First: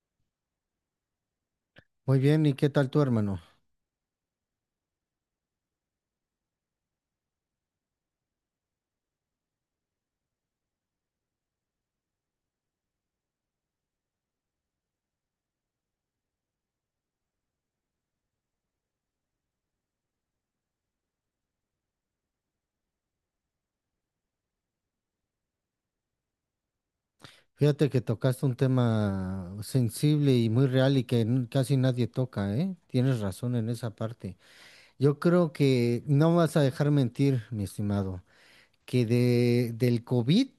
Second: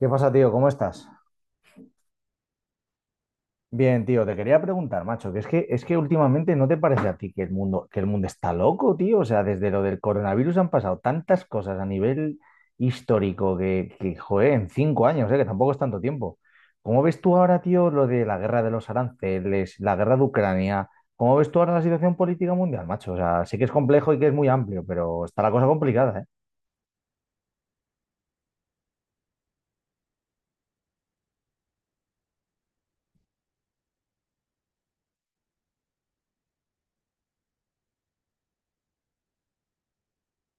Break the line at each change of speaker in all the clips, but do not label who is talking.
¿Qué pasa, tío? ¿Cómo estás?
Muy bien, ¿y qué tal tu hermano?
Bien, tío, te quería preguntar, macho, que últimamente no te parece a ti que el mundo está loco, tío. O sea, desde lo del coronavirus han pasado tantas cosas a nivel histórico que joder, en 5 años, que tampoco es tanto tiempo. ¿Cómo ves tú ahora, tío, lo de la guerra de los aranceles, la guerra de Ucrania? ¿Cómo ves tú ahora la situación política mundial, macho? O sea, sé que es complejo y que es muy amplio, pero está la cosa complicada, ¿eh?
Fíjate que tocaste un tema sensible y muy real y que casi nadie toca, ¿eh? Tienes razón en esa parte. Yo creo que no vas a dejar mentir, mi estimado, que del COVID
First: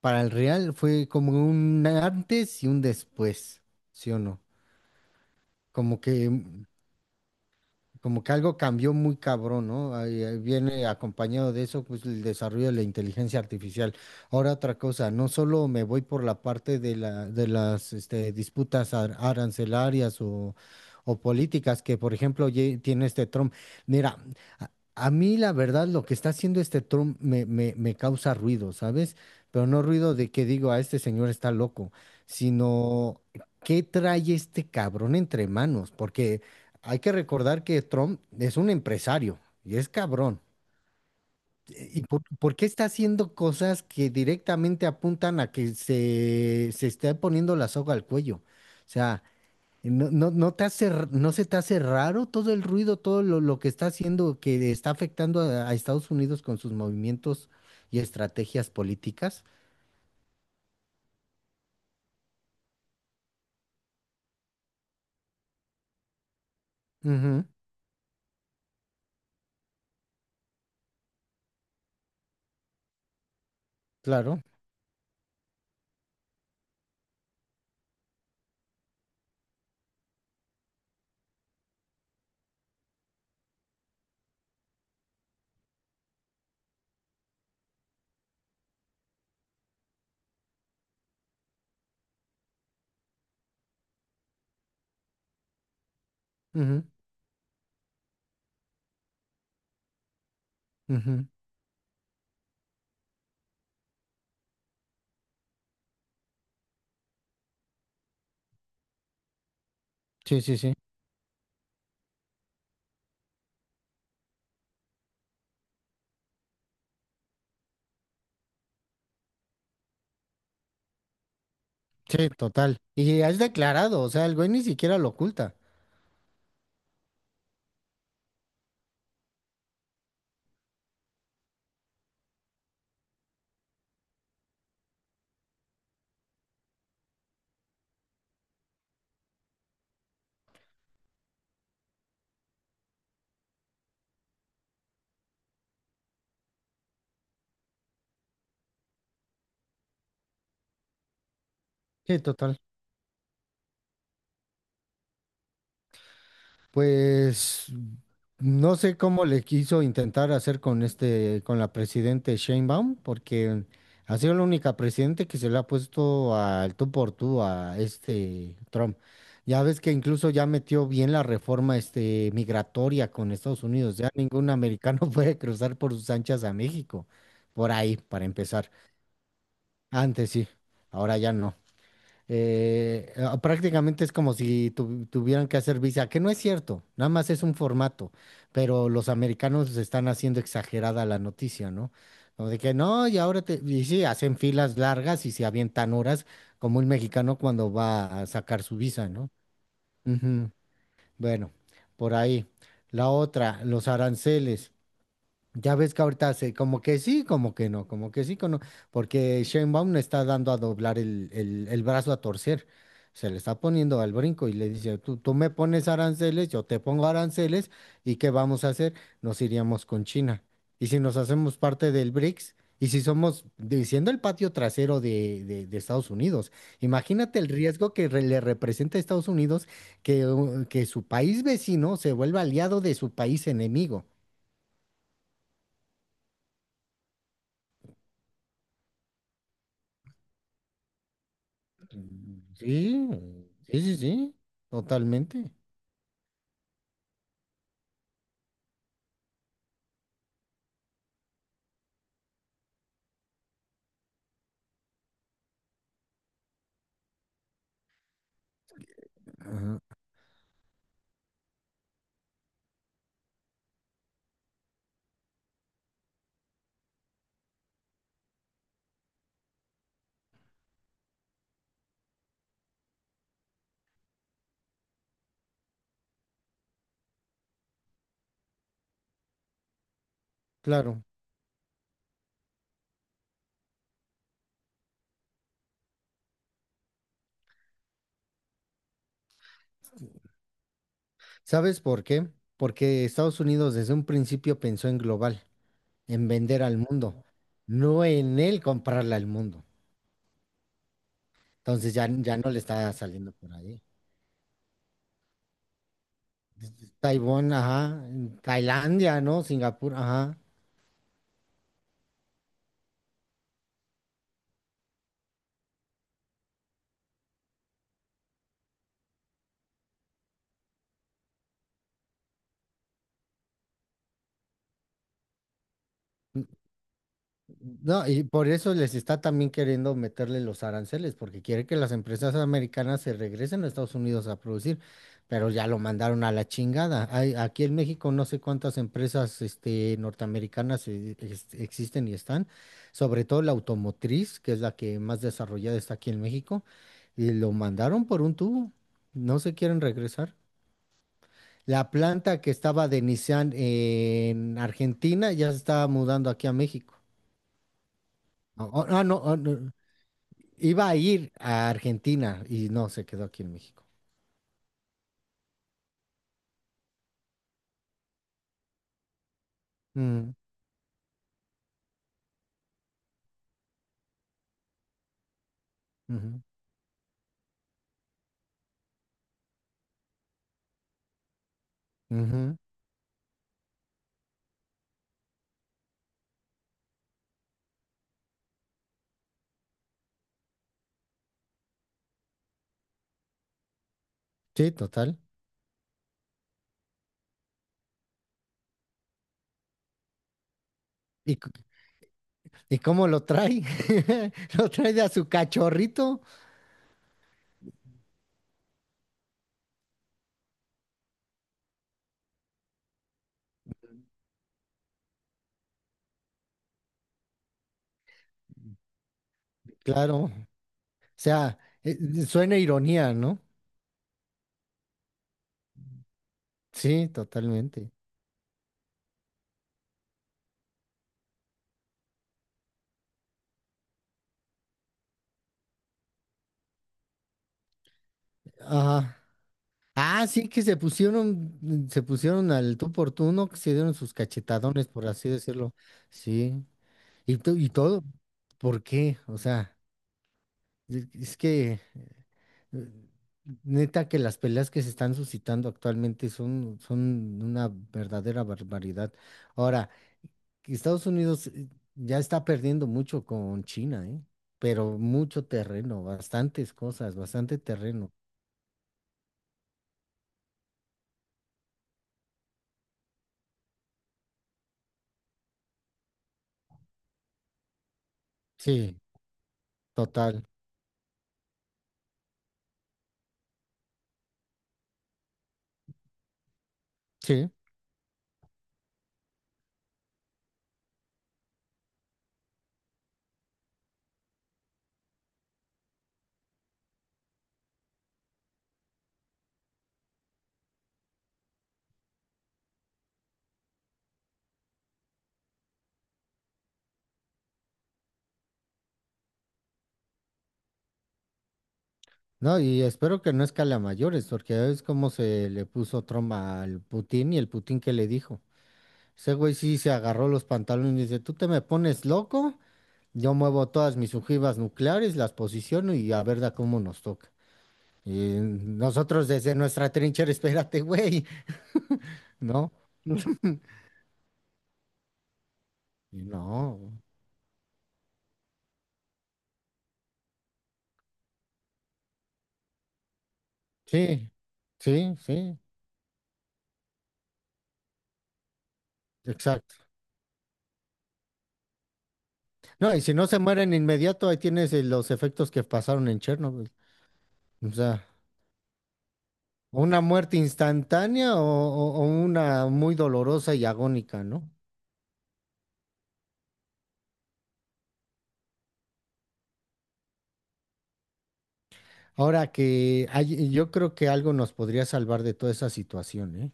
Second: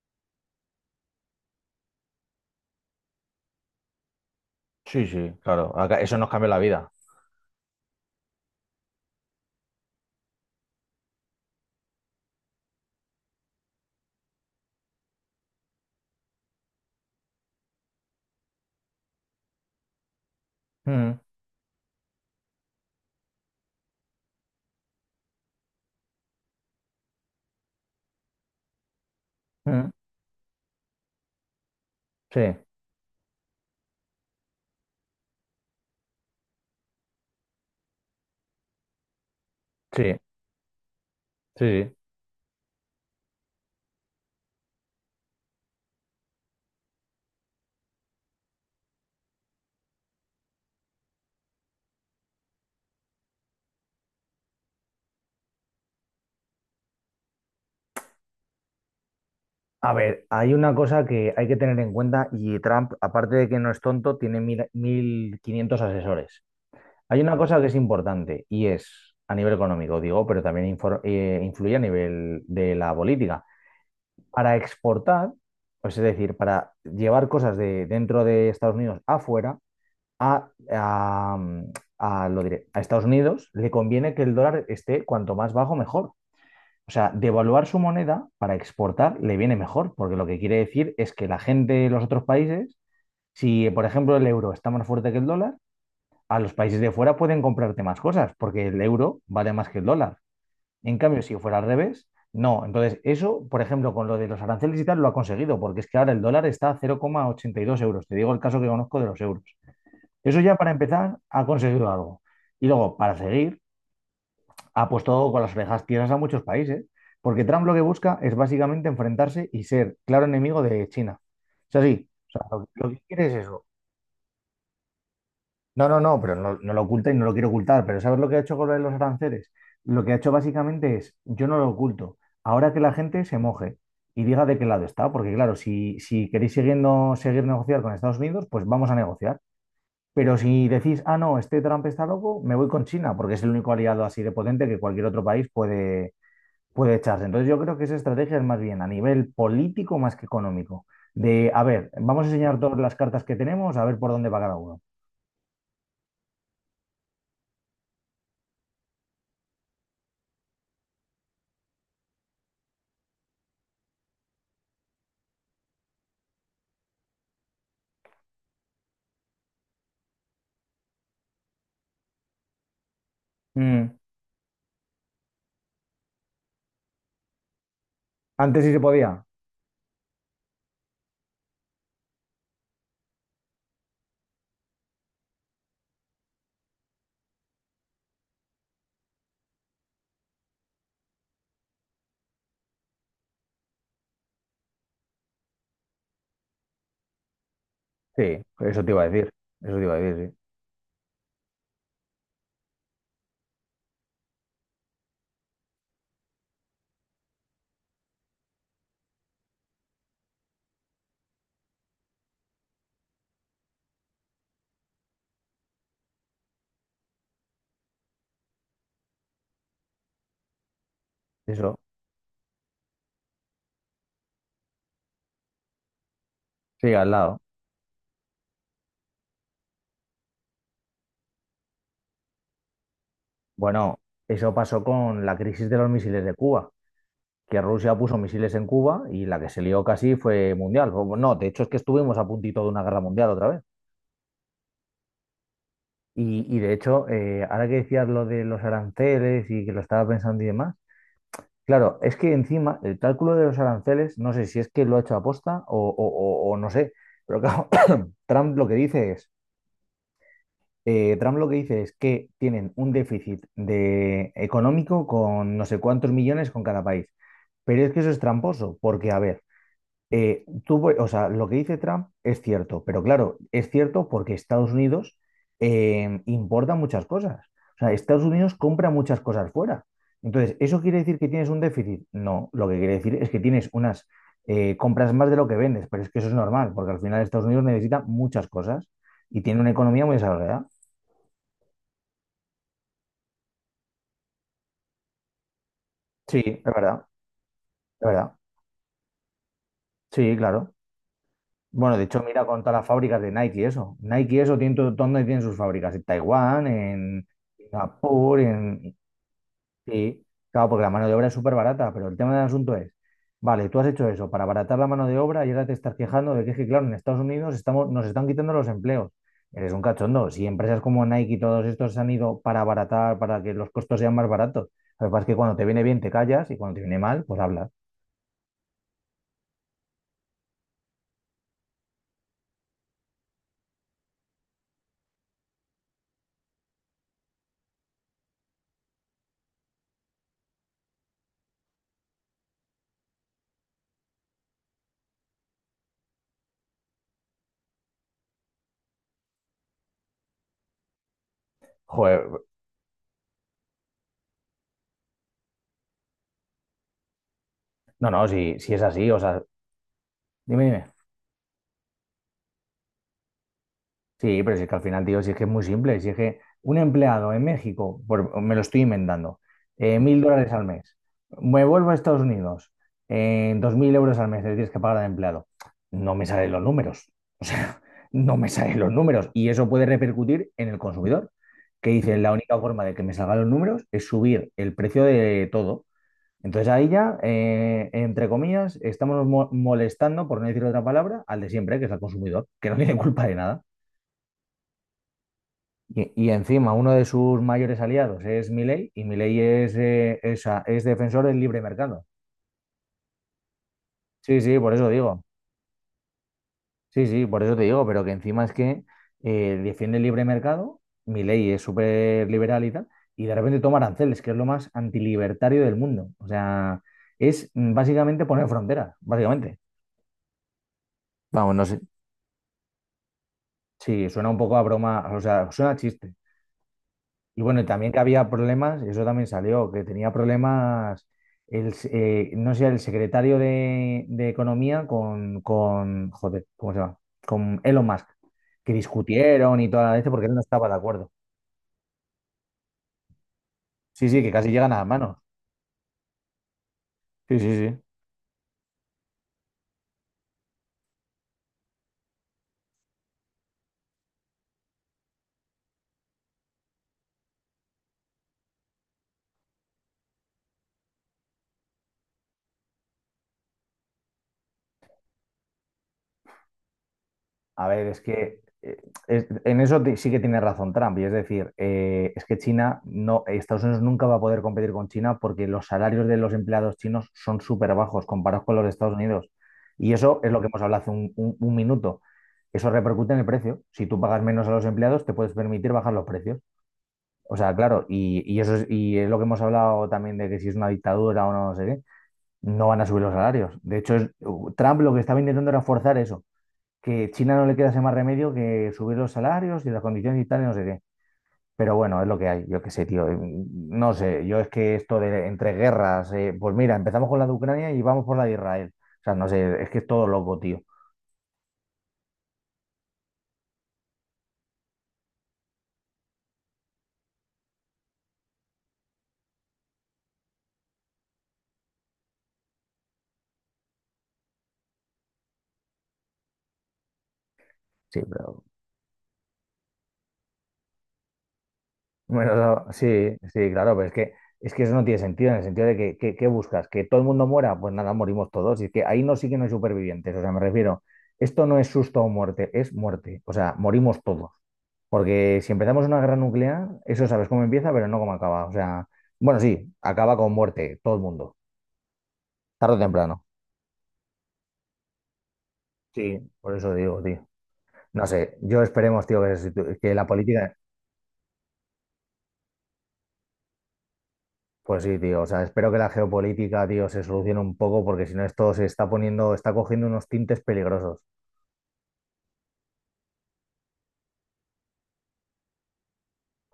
para el real fue como un antes y un después, ¿sí o no?
Sí, sí, claro.
Como que
Eso nos cambió la vida.
como que algo cambió muy cabrón, ¿no? Ahí viene acompañado de eso, pues el desarrollo de la inteligencia artificial. Ahora otra cosa, no solo me voy por la parte de de las este, disputas arancelarias
Mm,
o políticas que, por ejemplo, tiene este Trump. Mira, a, a mí la verdad lo que está haciendo este Trump me causa ruido, ¿sabes? Pero no
mm,
ruido de que digo, a este señor está loco,
sí,
sino... ¿Qué trae este cabrón entre manos? Porque hay que recordar que Trump es un empresario y es
sí,
cabrón.
sí, sí.
¿Y por qué está haciendo cosas que directamente apuntan a que se esté poniendo la soga al cuello? O sea, no te hace, ¿no se te hace raro todo el ruido, todo lo que está haciendo, que está afectando a Estados Unidos con sus movimientos y estrategias políticas?
A ver, hay una cosa que hay que tener en cuenta y Trump, aparte de que no es tonto, tiene 1.500 asesores. Hay una
Ujú,
cosa que es importante y es a nivel económico, digo, pero también influye a nivel de la política.
claro.
Para exportar, pues es decir, para llevar cosas de dentro de Estados Unidos afuera, a, a, lo diré, a Estados Unidos le conviene que el dólar esté cuanto más bajo, mejor. O sea, devaluar su moneda para exportar le viene mejor, porque lo que quiere decir es que la gente de los otros países, si por ejemplo el euro está más fuerte que el dólar, a los países
Ujú,
de fuera pueden comprarte más cosas, porque el euro vale más que el dólar. En cambio,
ujú.
si fuera al revés, no. Entonces, eso, por ejemplo, con lo de los aranceles y tal, lo ha conseguido, porque es que ahora el dólar está a 0,82 euros. Te digo el caso que conozco de los euros. Eso
Sí,
ya
sí,
para
sí.
empezar ha conseguido algo. Y luego, para seguir, ha puesto con las orejas tiesas a muchos países, porque Trump lo que busca es básicamente enfrentarse y ser claro enemigo de China. Es así,
Sí,
o sea, lo,
total.
lo que
Y
quiere es
has
eso.
declarado, o sea, el güey ni siquiera lo oculta.
No, no, no, pero no, no lo oculta y no lo quiere ocultar, pero ¿sabes lo que ha hecho con lo de los aranceles? Lo que ha hecho básicamente es, yo no lo oculto, ahora que la gente se moje y diga de qué lado está, porque claro, si queréis siguiendo, seguir negociar con Estados Unidos, pues vamos a negociar. Pero si decís, ah, no, este Trump está loco, me voy con China, porque es el único aliado así de potente que cualquier otro país puede echarse. Entonces yo creo que esa estrategia es más bien a nivel político más que económico. De, a ver,
Sí,
vamos a
total.
enseñar todas las cartas que tenemos, a ver por dónde va cada uno.
Pues no sé cómo le quiso intentar hacer con este, con la presidente Sheinbaum, porque ha sido la única presidente que se le ha puesto al tú por tú a este Trump. Ya ves que incluso ya metió bien la reforma este migratoria con Estados
Mm,
Unidos. Ya ningún americano puede cruzar por sus anchas a México. Por ahí, para
¿antes
empezar.
sí se podía?
Antes sí, ahora ya no. Ah, prácticamente es como si tuvieran que hacer visa, que no es cierto, nada más es un formato, pero los americanos están haciendo exagerada la noticia, ¿no? Como de que no, y ahora te, y sí, hacen filas largas y se avientan horas, como un mexicano cuando va a
Sí,
sacar su
eso te iba
visa,
a decir.
¿no?
Eso te iba a decir,
Ujú. Bueno, por ahí. La otra, los aranceles. Ya ves que ahorita hace como que sí, como que no, como que sí, como no, porque Sheinbaum le está dando a doblar el brazo a torcer. Se le está poniendo al brinco y le dice, tú me pones aranceles, yo te pongo aranceles, ¿y qué vamos a hacer? Nos iríamos con China. Y si nos
sí.
hacemos
Eso,
parte del BRICS, y si somos, diciendo el patio trasero de, de Estados Unidos,
sí, al
imagínate
lado.
el riesgo que le representa a Estados Unidos que su país vecino se vuelva aliado de su país
Bueno,
enemigo.
eso pasó con la crisis de los misiles de Cuba, que Rusia puso misiles en Cuba y la que se lió casi fue mundial. No, de hecho es que estuvimos a puntito de una guerra
Sí,
mundial otra vez.
sí, sí, sí, totalmente.
Y de hecho, ahora que decías lo de los aranceles y que lo estaba pensando y demás, claro, es que encima el cálculo de los aranceles, no sé si es que lo ha hecho aposta o no sé, pero claro, Trump lo que dice es,
Ajá.
Trump lo que dice es que tienen un déficit de económico con no sé cuántos millones con cada país. Pero es que eso es tramposo, porque a ver, tuvo, o sea, lo que dice Trump es cierto, pero claro, es cierto porque Estados Unidos importa muchas cosas. O sea, Estados Unidos compra muchas cosas fuera. Entonces, ¿eso quiere
Claro.
decir que tienes un déficit? No, lo que quiere decir es que tienes unas compras más de lo que vendes, pero es que eso es normal, porque al final Estados Unidos necesita muchas cosas y tiene una economía muy desarrollada.
¿Sabes por qué? Porque Estados Unidos desde un principio pensó en global, en
Sí, es
vender al
verdad,
mundo, no
es verdad.
en él comprarle al mundo.
Sí, claro.
Entonces
Bueno, de
ya,
hecho,
ya
mira
no le
con todas las
está
fábricas de
saliendo por
Nike, y
ahí.
eso. Nike, y eso, tiene todo, donde tienen sus fábricas, en Taiwán, en
Taiwán, ajá,
Singapur, en...
Tailandia, ¿no? Singapur,
Sí,
ajá.
claro, porque la mano de obra es súper barata, pero el tema del asunto es, vale, tú has hecho eso para abaratar la mano de obra y ahora te estás quejando de que, es que, claro, en Estados Unidos estamos, nos están quitando los empleos. Eres un cachondo. Si empresas como Nike y todos estos se han ido para abaratar, para que los costos sean más baratos, lo que pasa es que cuando te viene bien te callas y cuando te viene mal, pues hablas.
No, y por eso les está también queriendo meterle los aranceles, porque quiere que las empresas americanas se regresen a Estados Unidos a producir, pero ya lo mandaron a la chingada. Hay, aquí en México no sé cuántas empresas este, norteamericanas existen y están, sobre todo la automotriz, que es la que más desarrollada está aquí en México, y lo mandaron por un tubo, no se quieren regresar. La
Joder,
planta que estaba de Nissan en Argentina ya se estaba mudando aquí a México.
no, no, si, si es
Ah, ah,
así,
no,
o
ah,
sea,
no.
dime,
Iba
dime.
a ir a Argentina y no, se quedó aquí en México.
Sí, pero si es que al final, tío, si es que es muy simple, si es que un empleado en México, me lo estoy inventando, mil
Mm,
dólares al mes, me vuelvo a Estados Unidos, 2.000 euros al mes le tienes que pagar al empleado, no me
ujú,
salen los números, o sea, no me salen los números y eso puede repercutir en el consumidor, que dice, la
ujú.
única forma de que me salgan los números es subir el precio de todo. Entonces ahí ya, entre comillas, estamos molestando, por no decir otra palabra, al de siempre, que es al consumidor, que no tiene culpa de nada.
Sí, total.
Y encima uno de sus mayores aliados es Milei y Milei es defensor
¿Y,
del libre mercado.
y cómo lo trae?
Sí, sí,
Lo
por eso
trae de a
digo.
su cachorrito.
Sí, sí, por eso te digo, pero que encima es que defiende el libre mercado, Milei es súper liberal y tal, y de repente toma aranceles, que es lo más antilibertario del mundo. O sea, es básicamente poner fronteras, básicamente.
Claro. O
Vamos,
sea,
no sé.
suena ironía, ¿no?
Sí, suena un poco a broma, o sea, suena a chiste.
Sí,
Y bueno, y también
totalmente.
que había problemas, eso también salió, que tenía problemas, el, no sé, el secretario de Economía joder, ¿cómo se llama? Con Elon Musk, que
Ajá.
discutieron y toda la leche porque
Ah,
él no
sí, que
estaba de
se
acuerdo.
pusieron, mm, se pusieron al tú por tú, ¿no? Que se dieron
Sí,
sus
sí, que casi llegan a las
cachetadones, por
manos.
así decirlo. Sí. Y,
Sí, sí,
y
sí.
todo, ¿por qué? O sea, es que... eh, Neta que las peleas que se están suscitando actualmente son una verdadera barbaridad. Ahora, Estados Unidos ya está perdiendo mucho con China, ¿eh? Pero mucho terreno, bastantes cosas, bastante
A ver, es
terreno.
que en eso sí que tiene razón Trump, y es decir, es que China no, Estados Unidos nunca va a poder competir con China porque los salarios de los empleados chinos son súper bajos comparados con los de Estados
Sí,
Unidos. Y eso es lo
total.
que hemos hablado hace un minuto. Eso repercute en el precio. Si tú pagas menos a los empleados, te puedes permitir bajar los precios. O
Sí.
sea, claro, y eso es, y es lo que hemos hablado también de que si es una dictadura o no, no sé qué, no van a subir los salarios. De hecho, Trump lo que estaba intentando era forzar eso que China no le queda ese más remedio que subir los salarios y las condiciones y tal, y no sé qué. Pero bueno, es lo que hay, yo qué sé, tío. No sé, yo es que esto de entre guerras, pues mira, empezamos con la de Ucrania y vamos por la de Israel. O sea, no sé, es que es todo loco, tío.
No, y espero que no escale a mayores, porque ya es como se le puso Trump al Putin y el Putin que le dijo. Ese güey sí se agarró los pantalones y dice, ¿tú te me pones loco? Yo muevo todas mis ojivas nucleares, las posiciono y a ver da cómo nos toca.
Sí,
Y
pero
nosotros desde nuestra trinchera, espérate, güey,
bueno, no,
¿no?
sí, sí, claro, pero es que eso no tiene sentido, en el sentido de que,
Y
¿qué buscas? ¿Que
no,
todo el mundo muera? Pues nada, morimos todos. Y es que ahí no sí que no hay supervivientes. O sea, me refiero, esto no es susto o muerte, es muerte. O sea, morimos
sí,
todos.
sí,
Porque si
sí,
empezamos una guerra nuclear, eso sabes cómo empieza, pero no cómo acaba. O sea, bueno, sí,
exacto.
acaba con muerte, todo el mundo, tarde o
No, y si
temprano.
no se mueren inmediato, ahí tienes los efectos que pasaron
Sí,
en
por
Chernobyl.
eso digo, tío.
O
No
sea,
sé, yo esperemos, tío, que, que
una
la
muerte
política,
instantánea o, o una muy dolorosa y agónica, ¿no?
pues sí, tío, o sea, espero que la geopolítica, tío, se solucione un poco, porque si no esto se está poniendo, está cogiendo unos tintes peligrosos.
Ahora que yo creo que algo nos podría salvar de toda esa situación, ¿eh?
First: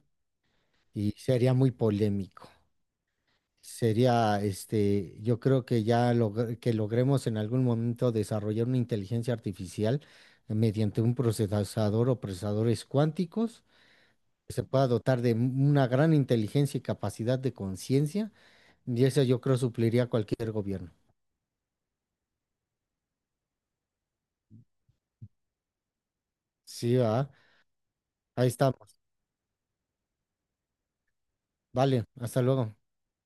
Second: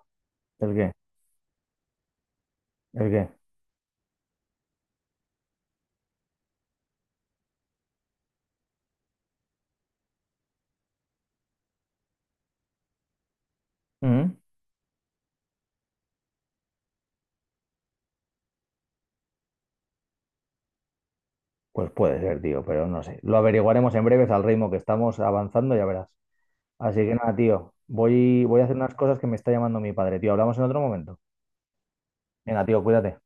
¿El qué?
Y sería muy polémico.
¿El qué?
Sería, este, yo creo que ya que logremos en algún momento desarrollar una inteligencia artificial mediante un procesador o procesadores cuánticos
Mm.
que se pueda dotar de una gran inteligencia y capacidad de conciencia, y eso yo creo supliría a cualquier gobierno.
Pues puede ser, tío, pero no sé. Lo averiguaremos en breves al ritmo que estamos avanzando, ya verás.
Sí,
Así que
¿verdad?
nada, tío,
Ahí
voy a hacer unas
estamos.
cosas que me está llamando mi padre, tío. Hablamos en otro momento.
Vale, hasta
Venga,
luego.
tío, cuídate.